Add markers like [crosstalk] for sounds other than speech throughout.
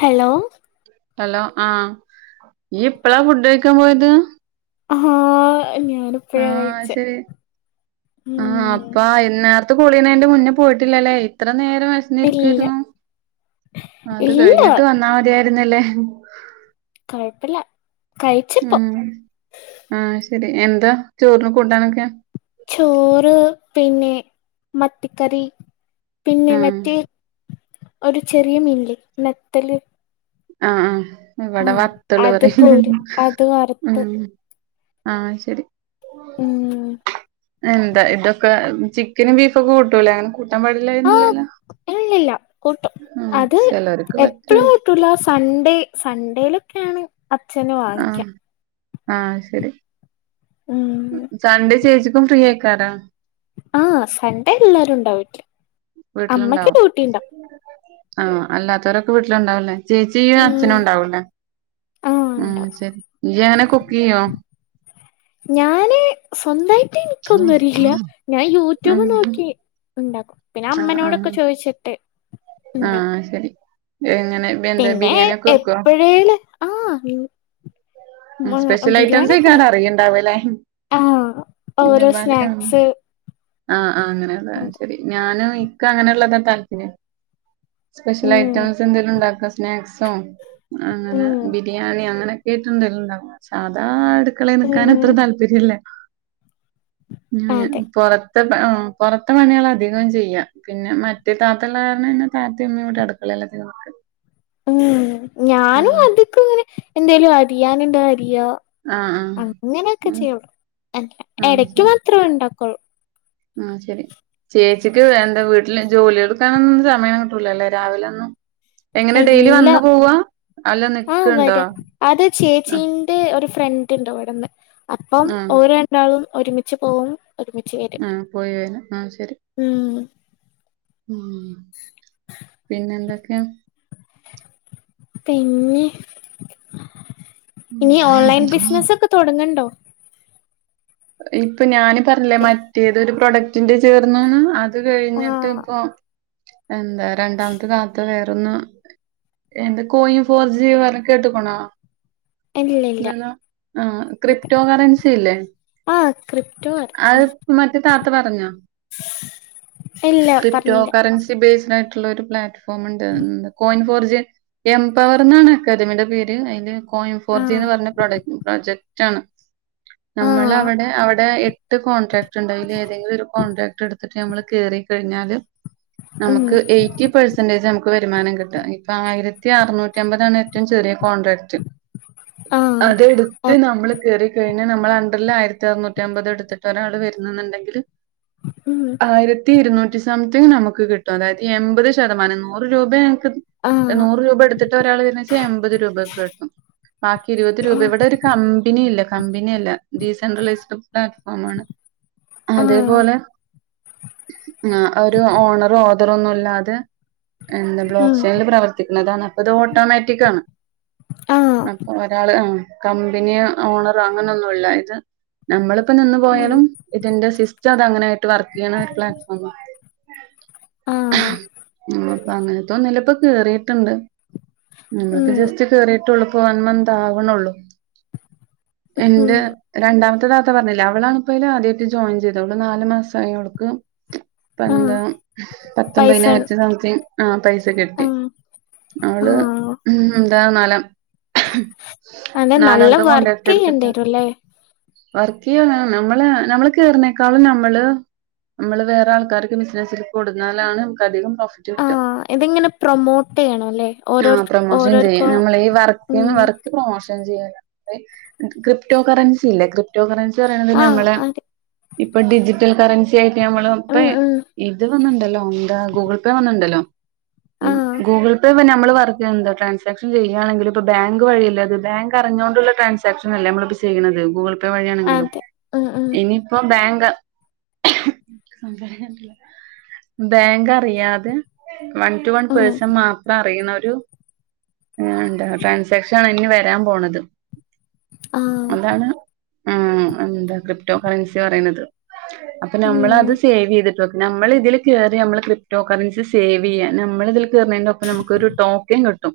Hello hello ആ ഇയ്യ് ഇപ്പളാ ഫുഡ് കഴിക്കാൻ പോയത് ഹാ ആ ശെ ആ ഉം അപ്പാ വൈന്നെർ ത്ത് പൊളിയണെന്റെ മുന്നേ പോയിട്ടില്ലല്ലേ ഇത്ര നേരം ഇല്ല വിശന്നിരിക്കെര്ന്നു അത് ഇല്ല കഴിഞ്ഞിട്ട് വന്നാ മതിയായിരുന്നല്ലേ [unintelligible] കുഴപ്പില്ല കഴിച്ച്പ്പൊ ഉം ആഹ് ശരി എന്താ ചോർന് കൂട്ടാനൊക്കെ ചോറ് പിന്നെ മത്തിക്കറി പിന്നെ ഉം മറ്റേ ഒരു ചെറിയ മീനില്ലെ നത്തല് ആ ആ ഇവിടെ വത്തള് അത് പറയും ഹ് പോര് അത് വറുത്ത് ഹ് മ് ആ ശെരി ഉം എന്താ ഇതൊക്കെ ചിക്കനും ബീഫൊക്കെ കൂട്ടൂലേ അങ്ങനെ കൂട്ട ആ ഇല്ലി ല്ലാ കൂട്ടും ഉം അത് ചെലോർക്ക് എപ്പളും പറ്റൂല കൂട്ടൂല സ്‌കൂ പണ്ടേ സൺഡേയ്ലൊക്കെയാണ് അച്ഛന് വാങ്ങിക്ക ആ ശെരി ഉം സൺഡേ ചേച്ചിക്കും ഫ്രീആയ്ക്കാരം ആ സൺഡേ എല്ലാരുണ്ടാവും വീട്ട്ല് അമ്മക്ക് ഡ്യട്ടി ഇണ്ടാ ആ അല്ലാത്തോരൊക്കെ വീട്ടിലുണ്ടാവു ല്ലേ ചേച്ചി ഇയ്യും ഉം അച്ഛനുണ്ടാവൂലേ ആഹ് മ് ഉണ്ടാവും ശരി ഇയ്യെങ്ങനെ കുക്കെയ്യോ ഞാന് സ്വന്തയ്റ്റ് എനിക്കൊന്നറിയില്ല ഞാൻ ഉം യൂട്യൂബ് നോക്കി. ഉണ്ടാക്കും. ആഹ് പിന്നഅമ്മനോടൊക്കെ ആഹ് ചോയ്ച്ച്ട്ട്. ആഹ് അയ്ശെരി പിന്നെ എപ്പഴേണ് ആഹ് ബിരിയാണി ഒക്കെ സ്പെഷ്യൽഐറ്റംസെക്കാനം ഉണ്ടാക്കും അറിയിണ്ടാവല്ലെ. ആഹ് ഓരോ സ്നാക്സ് ആഹ് ആഹ് ഉം അങ്ങനെയൊക്കെയാണ് ശെരി ഞാനും ഇക്കങ്ങനുള്ളതാ താല്പര്യം. സ്പെഷ്യൽ ഉം ഐറ്റംസ് എന്തേലും ഉണ്ടാക്ക സ്നാക്സോ അങ്ങനെ ബിരിയാണി അങ്ങനെ. കേട്ടുണ്ടുല്ലണ്ടലോ സാധാ അടുക്കളെ നിക്കാനത്ര ഉം താല്പര്യല്ല. ഞാന് അതെ പൊറത് പൊറത്തപണികളധികോമ് ചെയ്യാ പിന്നെ മറ്റേ താത്തള്ളകാരണം പിന്നെ താതേം ഉമ്മേംക്കൂടെ അട്ക്കളേ [unintelligible] ഉം ഞാനും അതൊക്ക്‌ങ്ങനെ എന്തേലും അരിയാനുണ്ടാ അരി രിയാ ആഹ് ആഹ് അങ്ങനെക്കെ ഉം ചെയ്യൊള്ളൂ. എടയ്ക്ക് മാത്രെ ഉണ്ടാക്കൊള്ളൂ. ആ ശെരി ചേച്ച്ക്ക് എന്താ വീട്ട്ല് ജോലിയെടുക്കാനൊന്നും സമയം കിട്ടൂലല്ലേ. രാവിലൊന്നും. എങ്ങനെ ഡെയ്ലി എല്ലാ വന്ന് പോവാ അല്ല ആഹ് നിക്ക്‌ണ്ടോ? വരാം ഫ്രണ്ട്ണ്ട് ഇവ്ടന്ന്. അപ്പം ആഹ് ഓര് രണ്ടാളും ഒരുമിച്ച് പോവും. ഒരുമിച്ച് വെരും ആഹ് പോയി വരാ ആഹ് ശരി ഉം ഉം പിന്നെന്തൊക്കെയാ? പിന്നെ ഉം ഇനി ഓൺലൈൻ ബിസ്നസ്സൊക്കെ തൊടങ്ങ്ണ്ടോ? ഇപ്പ ഞാന് പറഞ്ഞില്ലേ മറ്റേതൊരു പ്രൊഡക്ടിന്റെ ചേർന്നൂന്ന്. അത് കഴിഞ്ഞിട്ട് ആഹ് ഇപ്പോം എന്താ രണ്ടാമ്ത്തെ താത്ത വെ ടുന്ന് എന്റെ കോയിൻ ഫോർ ജി വെറെ കേട്ടുക്കുണാ ഇല്ല ഇല്ല ഇല്ലല്ലോ ആ ക്രിപ്റ്റോ കറൻസി അല്ലേ? ആഹ് ക്രിപ്റ്റോ വരേ ആഹ് താത്ത പറഞ്ഞോ ഇല്ല പറഞ്ഞില്ല. ബേസ്ഡായ്ട്ട്ള്ളൊരു പ്ലാറ്റ്ഫോമുണ്ട്ന്ന് കോയിൻ ഫോർ ജി എം പവർന്നാണ് അക്കാദമിടെ പേര് അയിന്റെ കോയം ആഹ് ഫോർച്ചിന്ന് പറഞ്ഞ പ്രോഡക് പ്രൊജക്ടാണ്. നമ്മളപ് ആഹ് ട്ട് കോൺട്രാക്റ്റ്ണ്ട് അയ്ലേതെങ്കിലും ഒരു കോൺട്രാക്റ്റെടുത്തിട്ട് നമ്മള് കേറിക്കഴിഞ്ഞാല്. ഉം നമ്മക്ക് എയ്റ്റി പെഴ്സെന്റേജ് നമ്മക്ക് വരുമാനം കിട്ട. ഇപ്പ ആയിരത്തി അറുന്നൂറ്റമ്പതാണ് ഏറ്റവും ചെറിയ കോൺട്രാക്റ്റ്. ആഹ് അതെടുത്ത് അപ് നമ്മള് കേറിക്കഴിഞ്ഞ നമ്മളണ്ടർല് ആയിര റ്റ അറനൂറ്റമ്പത് എടുത്തിട്ട് ഒരാൾ വരുന്നുണ്ടെങ്കില് ഉം ആയിരത്തി ഇരുന്നൂറ്റി സംതിങ് നമുക്ക് കിട്ടും, അതായത് എമ്പത് ശതമാനം നൂറ് രൂപേ ആഹ് നൂറ് രൂപ എടുത്തിട്ട് ഒരാള്ന്നച്ചാൽ എമ്പത് രൂപക്കെ കിട്ടും. ബാക്കി ഇരുപത് രൂപ ആഹ് ഇവെടെ ഒരു കമ്പനി ഇല്ല കമ്പനി അല്ല ദി സെൻട്രൈല്സ്ഡ് പ്ലാറ്റ്ഫോമാണ് ആഹ് അതേപോലെ. ആ ഒരു ഓണറും ഓർ വെറൊന്നുമില്ലാതെ എന്താ ഉം ബ്ലോക്ക് സെയിൽ പ്രവർത്തിക്കുന്നതാണ്, അപ്പ ഇത് ഓട്ടോമാറ്റിക്കാണ്. ആഹ് അപ്പൊ ഒരാള് ആ കമ്പനിയാ ഓണറോ അങ്ങനൊന്നുല്ലയിത്. നമ്മളിപ്പോ നിന്ന് ഉം പോയാലും ഇതിന്റെ സിസ് റ്റ അതങ്ങനെയായിട്ട് വർക്ക് ചെയ്യണ ഒരു പ്ലാറ്റ്ഫോമ. ആഹ് ആ അപ്പൊ അങ്ങനത്തെ ഒന്നിലിപ്പോ കേറിട്ടൊണ്ട്. നമ്മളെക്ക് ഉം ജസ്റ്റ് കേറിയിട്ടേള്ളൂ, ളിപ്പോ വൺ മന്ത് ആവണൊള്ളൂ. ഉം എന്റെ. രണ്ടാമത്തെ താത്ത പറഞ്ഞില്ലേ, അവളാണിപ്പയിതില് ആദ്യായിട്ട് ജോയിൻ ചെയ്തത്, അവള് നാല് മാസമായി അവെളക്ക്. ഇപ്പ ആഹ് എന്താ പൈസ പത്തൊമ്പതിനായിരത്തി സംതിങ് ആ പൈസ കിട്ടി. ആഹ് അവള് ആഹ് ഉം എന്താ നാലാം. അതെ നല്ല നാലാമത്തെ വർക്ക് കൊണ്ടാക്ട് ചെയ്യേണ്ടി എടുത്തിട്ട് വരുംല്ലേ വർക്ക് ചെയ്യാന നമ്മള് നമ്മള് കേയറനേക്കാളും നമ്മള്. നമ്മള് വേറെ ആൾക്കാർക്ക് ബിസിനസ്സിൽ കൊടുന്നാലാണ് നമുക്ക് അധികം പ്രോഫിറ്റ് ആ കിട്ടുക. ഇതിങ്ങനെ പ്രൊമോട്ട് ചെയ്യണം അല്ലേ ആ ഓരോരു പ്രൊമോഷൻ ചെയ്യാം ഓരോർക്കും നമ്മൾ ഈ ഉം വർന്ന് വർക്ക് പ്രൊമോഷൻ ചെയ്യന്. ക്രിപ്റ്റോ കറൻസി ഇല്ലേ ക്രിപ്റ്റോ കറൻസി പറയെ ആ നമ്മളെ. അതെ ഇപ്പൊ ഡിജിറ്റൽ കറൻസി ആയിട്ട് നമ്മൾ ഇപ്പ ഉം ഉം ഇത് വന്നിണ്ടല്ലോ എന്താ ഗൂഗിൾ പേ വന്നിണ്ടല്ലോ. ഈ ആ ഗൂഗിൾ പേ പിന്നെ. നമ്മള് വർക്ക്ന്താ ട്രാൻസാക്ഷൻ ചെയ്യയാണെങ്കില് ഇപ്പൊ ബാങ്ക് വഴിയില്ല, അത് ബാങ്ക് അറിഞ്ഞുകൊണ്ടുള്ള ട്രൻസാക്ഷൻ അല്ല നമ്മള് ചെയ്യണത് ഗുഗിൾ പേ വഴിയാണെങ്കിലും, അതെ ഉം ഉം ഇനിയിപ്പം ബാങ്ക് ബാങ്ക് അറിയാതെ. വൺ ടു വൺ ഉം പേഴ്സൺ മാത്രം അറിയണ ഒരു ട്രാൻസാക്ഷൻ ആണ് ഇനി വരാൻ പോണത്. ആ അതാണ് ഉം എന്താ ക്രിപ്റ്റോ കറൻസി പറയുന്നത്. അപ്പൊ നമ്മൾ ഉം അത് സേവ് ചെയ്തിട്ട്. നമ്മൾ ഇതിൽ കയറി നമ്മൾ ക്രിപ്റ്റോ കറൻസി സേവ് ചെയ്യാ, നമ്മൾ ഇതിൽ കേയറിന്നതിനോപ്പം നമു ഒരു ടോക്കൻ കിട്ടും.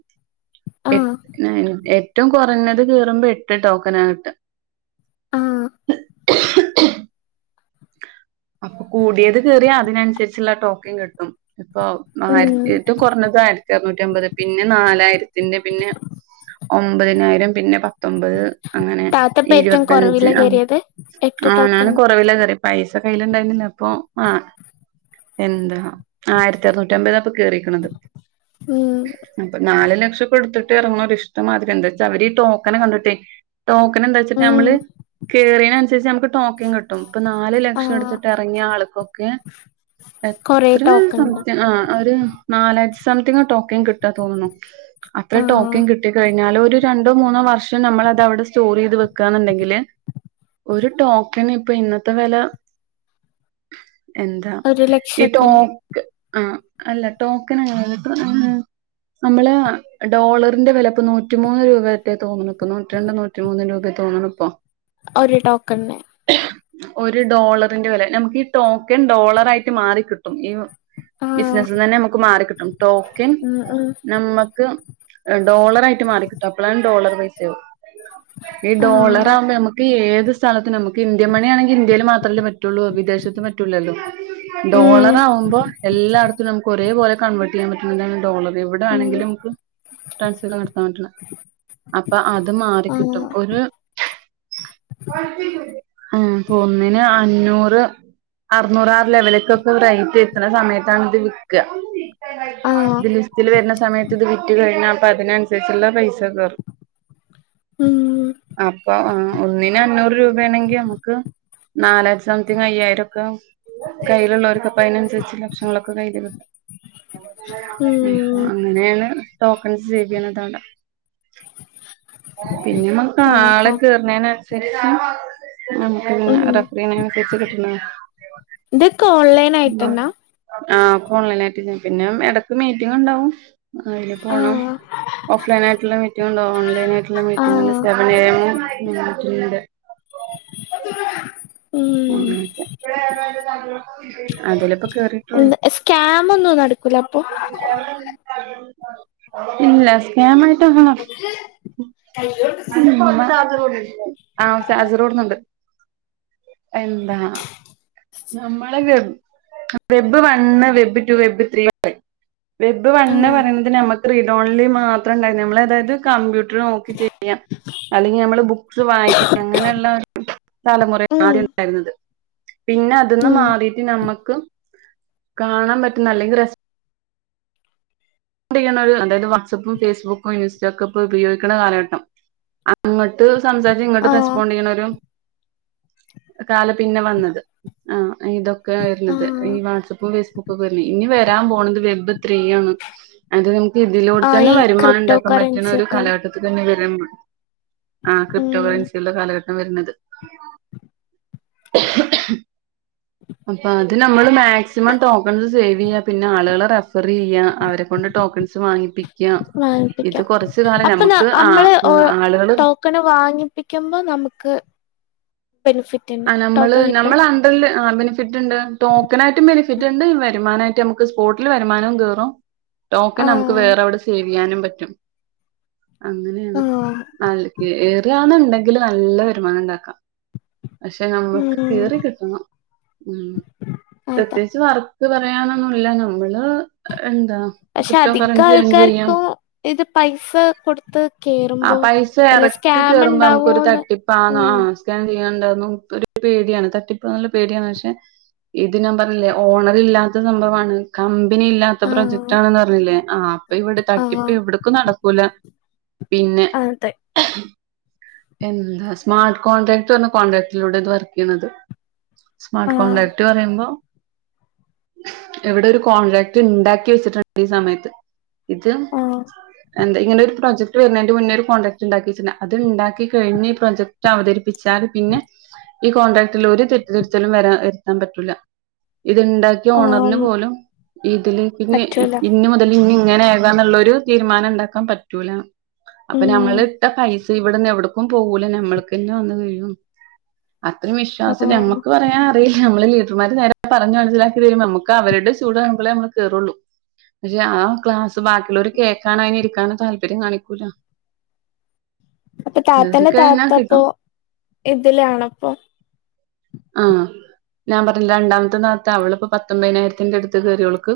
ആ [unintelligible] ഏറ്റവും കുറഞ്ഞത് കേറുമ്പോ എട്ട് ടോക്കനാ കിട്ടുക. ആ അപ്പൊ കൂടിയത് കേറിയ അതിനനുസരിച്ചുള്ള ടോക്കൻ കിട്ടും. ഇപ്പൊ ഉം ആയിരത്തി ട്ട് കുറഞ്ഞത് ആയിരത്തി അറനൂറ്റി അമ്പത് പിന്നെ നാലായിരത്തി ന്റെ പിന്നെ ഒമ്പതിനായിരം പിന്നെ പത്ത് പത്തൊമ്പത് അങ്ങനെ താത്തപ്പ ഏറ്റവും ഇരുപത്തഞ്ച് കുറവില ആ കയറിയത് എട്ട് ആ ഞാൻ ടോക്കൺ കുറവലാ കേറിത് പൈസ. കയ്ലുണ്ടായിരുന്നില്ല, അപ്പ ആ എന്താ ആയിരത്തി അറനൂറ്റി അമ്പത് അപ്പം കേറിക്കണത് ഉം അപ്പോ നാളെ ലോ [unintelligible] എടുത്തിട്ട് ഇറങ്ങണം ഒരു ഇഷ്ടമാതിരി എന്താ വെച്ചാ അവര് ടോക്കനെ കണ്ടിട്ടേ. ടോക്കൻ എന്താ വെച്ചട്ട ഉം നമ്മള് കയറിയതിനനുസരിച്ച് നമുക്ക് ടോക്കൻ കിട്ടും ഇപ്പൊ നാല് ആ ലക്ഷം. ച എടുത്തിട്ട് ഇറങ്ങിയ ആൾക്കൊക്കെ കൊറേ എത്ര ടോക്കൺ സം ഉണ്ട് ആ ഒരു നാലാഴ്ച സംതിങ് ടോക്കൻ കിട്ടാ തോന്നുന്നു അത്ര ആ ടോക്കൻ കിട്ടി കഴിഞ്ഞ പിന്നാല ഒരു രണ്ടോ മൂന്നോ വർഷം നമ്മൾ അത്വിടെ സ്റ്റോർ ചെയ്ത് വെക്കുകന്നുണ്ടെങ്കില്. ഒരു ടോക്കൻ ഇപ്പൊ ഇന്നത്തെ വില. എന്താ ഒരു ഈ ലക്ഷൊക്കെ ഉണ്ട് ടോക്ക് ആ അല്ല ടോക്കൻങ്ങിട്ട് നമ്മള് ഡോളറിന്റെ വില ഇപ്പോ നൂറ്റിമൂന്ന് രൂപയറ്റോ തോന്നുന്നുപ്പ നൂറ്റി രണ്ട് നൂറ്റിമൂന്ന് രൂപ തോന്നണിപ്പോ. ഒരു ഡോക്കൺന്. ഒരു ഡോളറിന്റെ വില നമുക്ക് ഈ ടോക്കൻ ഡോളറായിട്ട് മാറിക്കിട്ടും ഈ ആ ബിസിനസി തന്നെ നമുക്ക് മാറിക്കിട്ടും ടോക്കൻ ഉം ഉം നമ്മുക്ക് ഡോളറായിട്ട് മാറിക്കിട്ടും അപ്പോളാണ് ഡോളർ വ ഈ ആ ഡോളർ ആകുമ്പോ നമുക്ക് ഏത് സ്ഥലത്തി നമുക്ക് ഇന്ത്യൻ മണിയാണെങ്കി ഇന്ത്യൽ മാത്ര റ്റുള്ളു വിദേശത്ത് പറ്റുലല്ലോ ഉം ഡോളർ ആവുമ്പോ എല്ലായിടത്തും നമുക്ക് ഒരേ പോലെ കൺവേർട്ട് ചെയ്യാൻ പറ്റ്ന്നില്ല ഡോളർ ഉം ഇവിടെണെങ്കില് നമുക്ക് ട്രാൻസ്ഫർ നടത്താൻ പറ്റണം അപ്പൊ അത് ആ മാറിക്കിട്ടും ഒരു ആപ്പൊ ഒന്നിന് അഞ്ഞൂറ് അറുന്നൂറാറ് ലെവലേക്കൊക്കെ റൈറ്റ് എത്തുന്ന സമയത്താണ് ഇത് വിക്കുക ആ ഇത് ലിസ്റ്റില് വരുന്ന സമയത്ത് ഇത് വിറ്റ് കഴിഞ്ഞ അപ്പ അതിനനുസരിച്ചുള്ള പൈസ സ കേറും ഉം അപ്പ ആ ഒന്നിന് അഞ്ഞൂറ് രൂപയാണെങ്കി നമുക്ക് നാലായിരം സംതിങ് അയ്യായിരം ഒക്കെ കയ്യിലുള്ളവർ കപ്പ അതിനനുസരിച്ച് ലക്ഷങ്ങളൊക്കെ [unintelligible] ഉം അങ്ങനെയാണ് ടോക്കൺസ് സേവ് ചെയ്യണതടെ പിന്നെമ്മക്ക് ഓഹോ ആളെ കേറുന്നന്നുസരിച്ചും ഉം ഉ പിന്നെ റഫറ് ചെയ്യണനുസരിച്ച് കിട്ടണ ഇതൊക്കെ ഓൺലൈൻ ആയിട്ടെന്നാ ആഹ് ഫോൺ [unintelligible] പിന്നെ ഇടക്ക് മീറ്റിങ് ഇണ്ടാവും അതില് പോണം ആഹ് ഓഫ്‌ലൈൻ ആയിട്ടുള്ള മീറ്റിംഗ് ഉണ്ടോ ഓൺലൈൻ ആയിട്ടുള്ള മീറ്റിങ്ങണ്ട് ആഹ് സെവൻ എ എംണ്ട് [inaudible] ആ [inaudible] അതിലിപ്പൊ കേറിട്ടുള്ളൂ എന്ത് സ്കാം ഒന്നും നടക്കൂല അപ്പൊ ഇല്ല സ്കാം ട്ടൊന്നും ആ ചാർജറോഡ്ന്നുണ്ട് എന്താ നമ്മള് വെബ് വന്ന് web two web three web വൺന്ന് ആഹ് പറയുന്നത് നമക്ക് റഡോണിൽ മാത്രം ഉണ്ടായി നമ്മൾ അതായത് കം നോക്കി ചെയ്യാം അല്ലെങ്കിൽ നമ്മള് ബുക്സ് വായിക്ക അങ്ങനെയുള്ള തലമുറ ഉം മാണ്ടായിരുന്നത് പിന്നെ അതൊന്ന് ഉം മാറിട്ട് നമ്മക്ക് കാണാൻ പറ്റുന്ന അല്ലെങ്കിൽ രസ അതായത് വാട്സപ്പും ഫേസ്ബുക്കും യന്യൂസ്റ്റക്കൊപ്പ ഉപയോഗിക്കുന്ന കാലഘട്ടം അങ്ങോട്ട് സംസാരിച്ച് ഇങ്ങോട്ട് ആഹ് റെസ്പോണ്ട് ചെയ്യണ ഒരു കാല പിന്നെ വന്നത് ആ ഇതൊക്കെ വരുന്നത് ഈ ആഹ് വാട്സആപ്പും ഫേസ്ബുക്കുംക്കെ ഇനി വ ട്ടാൻ പോണത് വെബ് ത്രീയാണ് അത് ഇതിലൂടെ ആഹ് തന്നെ ഈ വരുമാനം ക്രിപ്റ്റോ ഉണ്ടാക്കാൻ കറൻസി പറ്റുന്ന ഒരു ഒക്കെല്ലേ കാലഘട്ടത്തി തന്നെ വരും ആ ക്രിപ്റ്റോ ഉം കറൻസുടെ കാലഘട്ടം വരുന്നത് [inaudible] അപ്പൊ അത് നമ്മള് മാക്സിമം ടോക്കൺസ് സേവ് ചെയ്യ പിന്നെ ആളുകള് റഫ റി ചെയ്യാം അവരെ കൊണ്ട് ടോക്കൺസ് വാങ്ങിപ്പിക്കുക ഇത് വാങ്ങിപ്പിക്കാം കൊറച്ച് കാലം അപ്പൊ ന നമുക്ക് ആ നമ്മള് ആളുകള് ടോക്കൺ വാങ്ങിപ്പിക്കുമ്പോ നമുക്ക് [inaudible] ഉണ്ട് ആ നമ്മള് ടോക്കൺ കിട്ടും നമ്മൾ അണ്ടറില് ആ ബെനിഫിറ്റ് ഉണ്ട് ടോക്കൺ ആയിട്ടും ബെനിഫിറ്റ് ഉണ്ട് വരുമാനമായിട്ട് നമുക്ക് സ്പോട്ടിൽ വരുമാനവും കേറും ടോക്കൻ നമുക്ക് ആഹ് വേറെ അവിടെ സേവ് ചെയ്യാനും പറ്റും അങ്ങനെയാണ് ആഹ് ന ഏറിയാണുണ്ടെങ്കില് നല്ല വരുമാനം ഇണ്ടാക്കാം പക്ഷെ നമ്മൾക്ക് ഉം കീറി കിട്ടണം ഉ അതാ പ്രത്യേകിച്ച് വർ പറയാനൊന്നുല്ല നമ്മള് പക്ഷെ ക്രിപ്റ്റോ അധിക കറൻസി ഏൺ ചെയ്യാം ആൾക്കാർക്കും ഇത് പൈസ കൊടുത്ത് ആ കേറുമ്പോ പൈസ എല്ല എറക്ക് സ്കാം കേറുമ്പോ ഇണ്ടാവോന്ന് ഉം എന്താന്നു ഒരു പേടിയാണ് തട്ടിപ്പന്നുള്ള പേടിയാണ് പക്ഷെ ഇതിന ഞാൻ പറഞ്ഞില്ലേ ഓണർ ഇല്ലാത്ത സംഭവമാണ് കാം ബിനി ഇല്ലാത്ത പ്രൊജക്ട് ആഹ് ആണെന്ന് പറഞ്ഞില്ലേ ആ അപ്പൊ ഇവിടെ തട്ടിപ്പ് എവിടക്കും നടക്കൂല പിന്നെ ആതെ എന്താ സ്മാർട്ട് കോൺട്രാക്ട് പറഞ്ഞ കോൺട്രാക്ടിലൂടെ ഇത് വർക്ക് ചെയ്യന്നത് സ്മാർട്ട് ആഹ് കോൺടാക്ട് പറയുമ്പോ എവിടെ ഒരു കോൺട്രാക്ട് ഉണ്ടാക്കി വെച്ചിട്ടുണ്ട് ഈ സമയത്ത് ഇത് ആഹ് എന്താ ഇങ്ങനെ ഒരു പ്രോജക്ട് വരുന്നതിന്റെ മുന്നേ ഒരു കോൺട്രക്ട് ഉണ്ടാക്കി വെിട്ടു അത് ഉണ്ടാക്കിഴിഞ് ഈ പ്രൊജക്ട് അവതരിപ്പിച്ചാൽ പിന്നെ ഈ കോൺട്രാക്ടില് ഒരു തെറ്റ് തിരുത്തലും വരാ വരുത്താൻ പറ്റൂല്ല ഇത്ണ്ടാക്കിയ ഓണറിന് ആഹ് പോലും ഇതില് പിന്നെ പറ്റൂല ഇന്ന് മുതൽ ഇനി എങ്ങനെകനൊള്ളൊരു തീരുമാനണ്ടക്കാൻ പറ്റൂല അപ്പാ നമ്മൾ ഉം ഇട്ടാ പൈസ ഇവിടെന്ന് എവിടക്കും പോകൂല ഞമ്മള്ക്ക്ന്നെ വന്ന് വിഴും അത്രയും വിശ്വാസം ആഹ് നമ്മുക്ക് പറയാൻ അറിയില്ല നമ്മൾ ലിഡർമാര് നേരെ പറഞ്ഞു മനസ്സിലാക്കി തരുംബം നമുക്ക് അവരുടെ ചൂട്ണുമ്പോളെ നമ്മക് കെറുള്ളൂ പക്ഷെ ആ ക്ലാസ് ബാക്കിയുള്ളവര് കേക്കാനോ അതിന് ഇരിക്കാനോ താല്പര്യം കാണിക്കൂല അപ്പൊ കേറി താത്തന്റെ കഴിഞ്ഞാ താത്തപ്പോ കിട്ടും ഇതിലാണപ്പൊ ആ ഞാൻ പറഞ്ഞില്ല രണ്ടാമത്തെ നാത്ത അവളിപ്പോ പത്തൊമ്പതിനായിരത്തിന്റെ അടുത്ത് കെറിആവൾക്ക്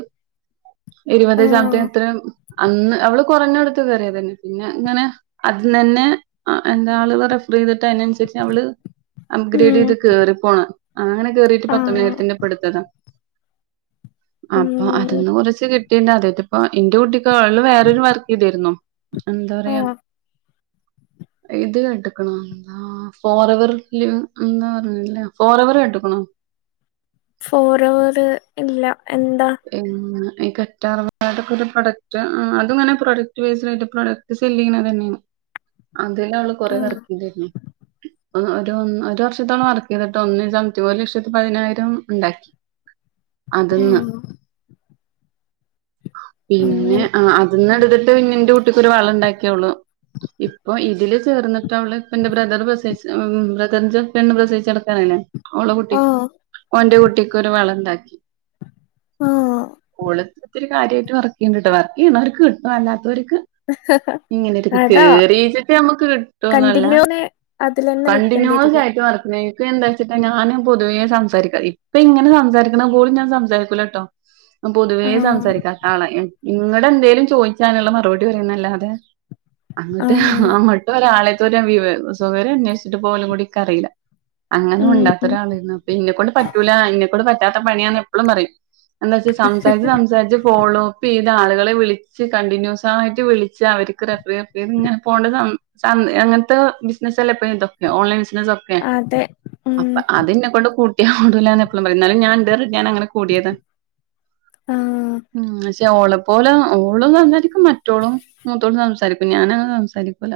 ഇരുപത് ശത്ത ആഹ് ഇത്ര അന്ന് അവള് കുറഞ്ഞ കൊടുത്ത് കേയറിയതന്നെ പിന്നെ ഇങ്ങനെ അന്നനെ ആ എന്താ അൾ കുറെ റഫർ ചെയ്തിട്ട് അതിനനുസരിച്ച് അവള് അപ്ഗ്രേഡ് ഉം ചെയ്ത് കേറിപ്പോണേ അങ്ങനെ കേറിയിട്ട് ആഹ് പത്തണായിരത്തിന്റെ ഇപ്പടുത്തതാ അപ്പൊ ഉം അതൊന്ന് കുറച്ച് കിട്ടിണ്ട അതായത്തിപ്പ എന്റെ കൂട്ടി കാളില് വേറൊരു വർക്ക് ചെയ്തിരുന്നു എന്താ പറയാ ആഹ് ഇത് ക്കെട്ട്ക്കണ ന്താ ഫോർഎവാറി ല്ല് എന്ന് പറഞ്ഞില്ലേ ഫോർഎവർ ക്കെട്ട്ക്കണോ ഫോർഎവർ ഇല്ല എന്താ ഏമ്മ് ഈ കറ്റാർവാഴേടെ ഒരു പ്രൊഡക്റ്റ് ആ അത്ങ്ങനെ പ്രൊഡക്ട് വേസ്ഡായിയിട്ട് പ്രൊഡക്ട് സെല് ചെയ്യുന്നത് തന്നെയാണ് അതില് അവള് കൊറെ ആഹ് വർക്ക് ചെയ്ത്തിരുന്നു ഓ ഒരു ഒന്ന് വർഷത്തോളം വർക്ക് ചെയ്തിട്ട് ഒന്ന് സംതിങ് ഒരു ലക്ഷത്തി പതിനായിരം ഉണ്ടാക്കി ആ അതിന്ന് പിന്നെ അങ്ങനെ ആ അതിന്ന് എടുത്തിട്ട് പിന്നെനന്റെ കുട്ടക്ക് ഒരു വള ഉണ്ടാക്കി അവൾ ഇപ്പൊ ഇതില് ചേർന്നിട്ട അവള് ഇ എന്റെ ബ്രദർ പ്രസ ബ്രദറിന്റെ പെണ് പ്രസിച്ചെടുക്കാനല്ലോ അവളെ കുട്ടി ആഹ് ഓന്റെ കുട്ടിക്കൊരു വള ഉണ്ടാക്കി ആഹ് ഓൾ ഇത്തിരി കാര്യമായിട്ട് വർക്ക് ചെയ്യണ്ടിട്ട് വർക്ക് ചെയ്യണവർക്ക് കിട്ടും അല്ലാത്തവർക്ക് ഇങ്ങനെത്ക്ക് അതാ കേറിച്ചക്ക് നമക്ക് കിട്ടുംന്നല്ല കണ്ടിന്യൂന്ന് അതിലന്നെ കണ്ടിന്യ നിക്കേണ്ടി വരൂല്ലേ [unintelligible] വർക്കണേ എന്താ വെച്ചിട്ടാ ഞാന് പൊതുവെ സംസാരിക്കാം ഇപ്പ ഇങ്ങനെസാരിക്കുന്നത് പോല ഞാൻ സംസാരിക്കൂലട്ടോ പൊതുവേ ആഹ് സംസാരിക്കാതാ ആള ഇങ്ങടെ എന്തേലും ചോദിക്കാനുള്ള മറുപടി പറയുന്നല്ലാതെ അങ്ങോട്ട് ആഹ് അങ്ങോട്ട് ഒരാളെ സുരവിവേ സുകര്ം അന്വേഷിച്ചിട്ട് പോലും കൂടിക്കറിയില്ല അങ്ങനു മിണ്ടാത്ത ഉം ഒരാളായിരുന്നു അപ്പൊ ഇന്നെക്കൊണ്ട് പറ്റൂല ഇന്നെക്കൊണ്ട് പറ്റാത്ത പണിയാന്ന് എപ്പോഴും പറയും എന്താ വച്ച സംസാരിച്ച് സംസാരിച്ച് ഫോളും ചെയ്ത് ആളുകളെ വിളിച്ച് കണ്ടിന്യൂസ് ആയിട്ട് വിളിച്ച് അവർക്ക് റെഫർ ചെയ്ത്ങ്ങെ പോകേണ്ട കാം ചാ അങ്ങനത്തെ ബിസിനല്ല ഇപ്പോ ഇതൊക്കെ ഓൺലൈൻ ന്നത്തൊക്കെ അതെ ഉം അപ്പൊ അതിനെ കൊണ്ട് കു ടുല്ലാന്ന് എപ്പളും പറയും എന്നാലും ഞാൻ എന്റെ റെഡിയാണ് അങ്ങനെ കൂടിയത ആഹ് മൂ അത് പക്ഷേ ഓളെ പോലെ ഓളും സംസാരിക്കും മറ്റോളും മൂത്തോട്ടും സംസാരിക്കും ഞാനങ്ങ് സംസാരിക്കൂല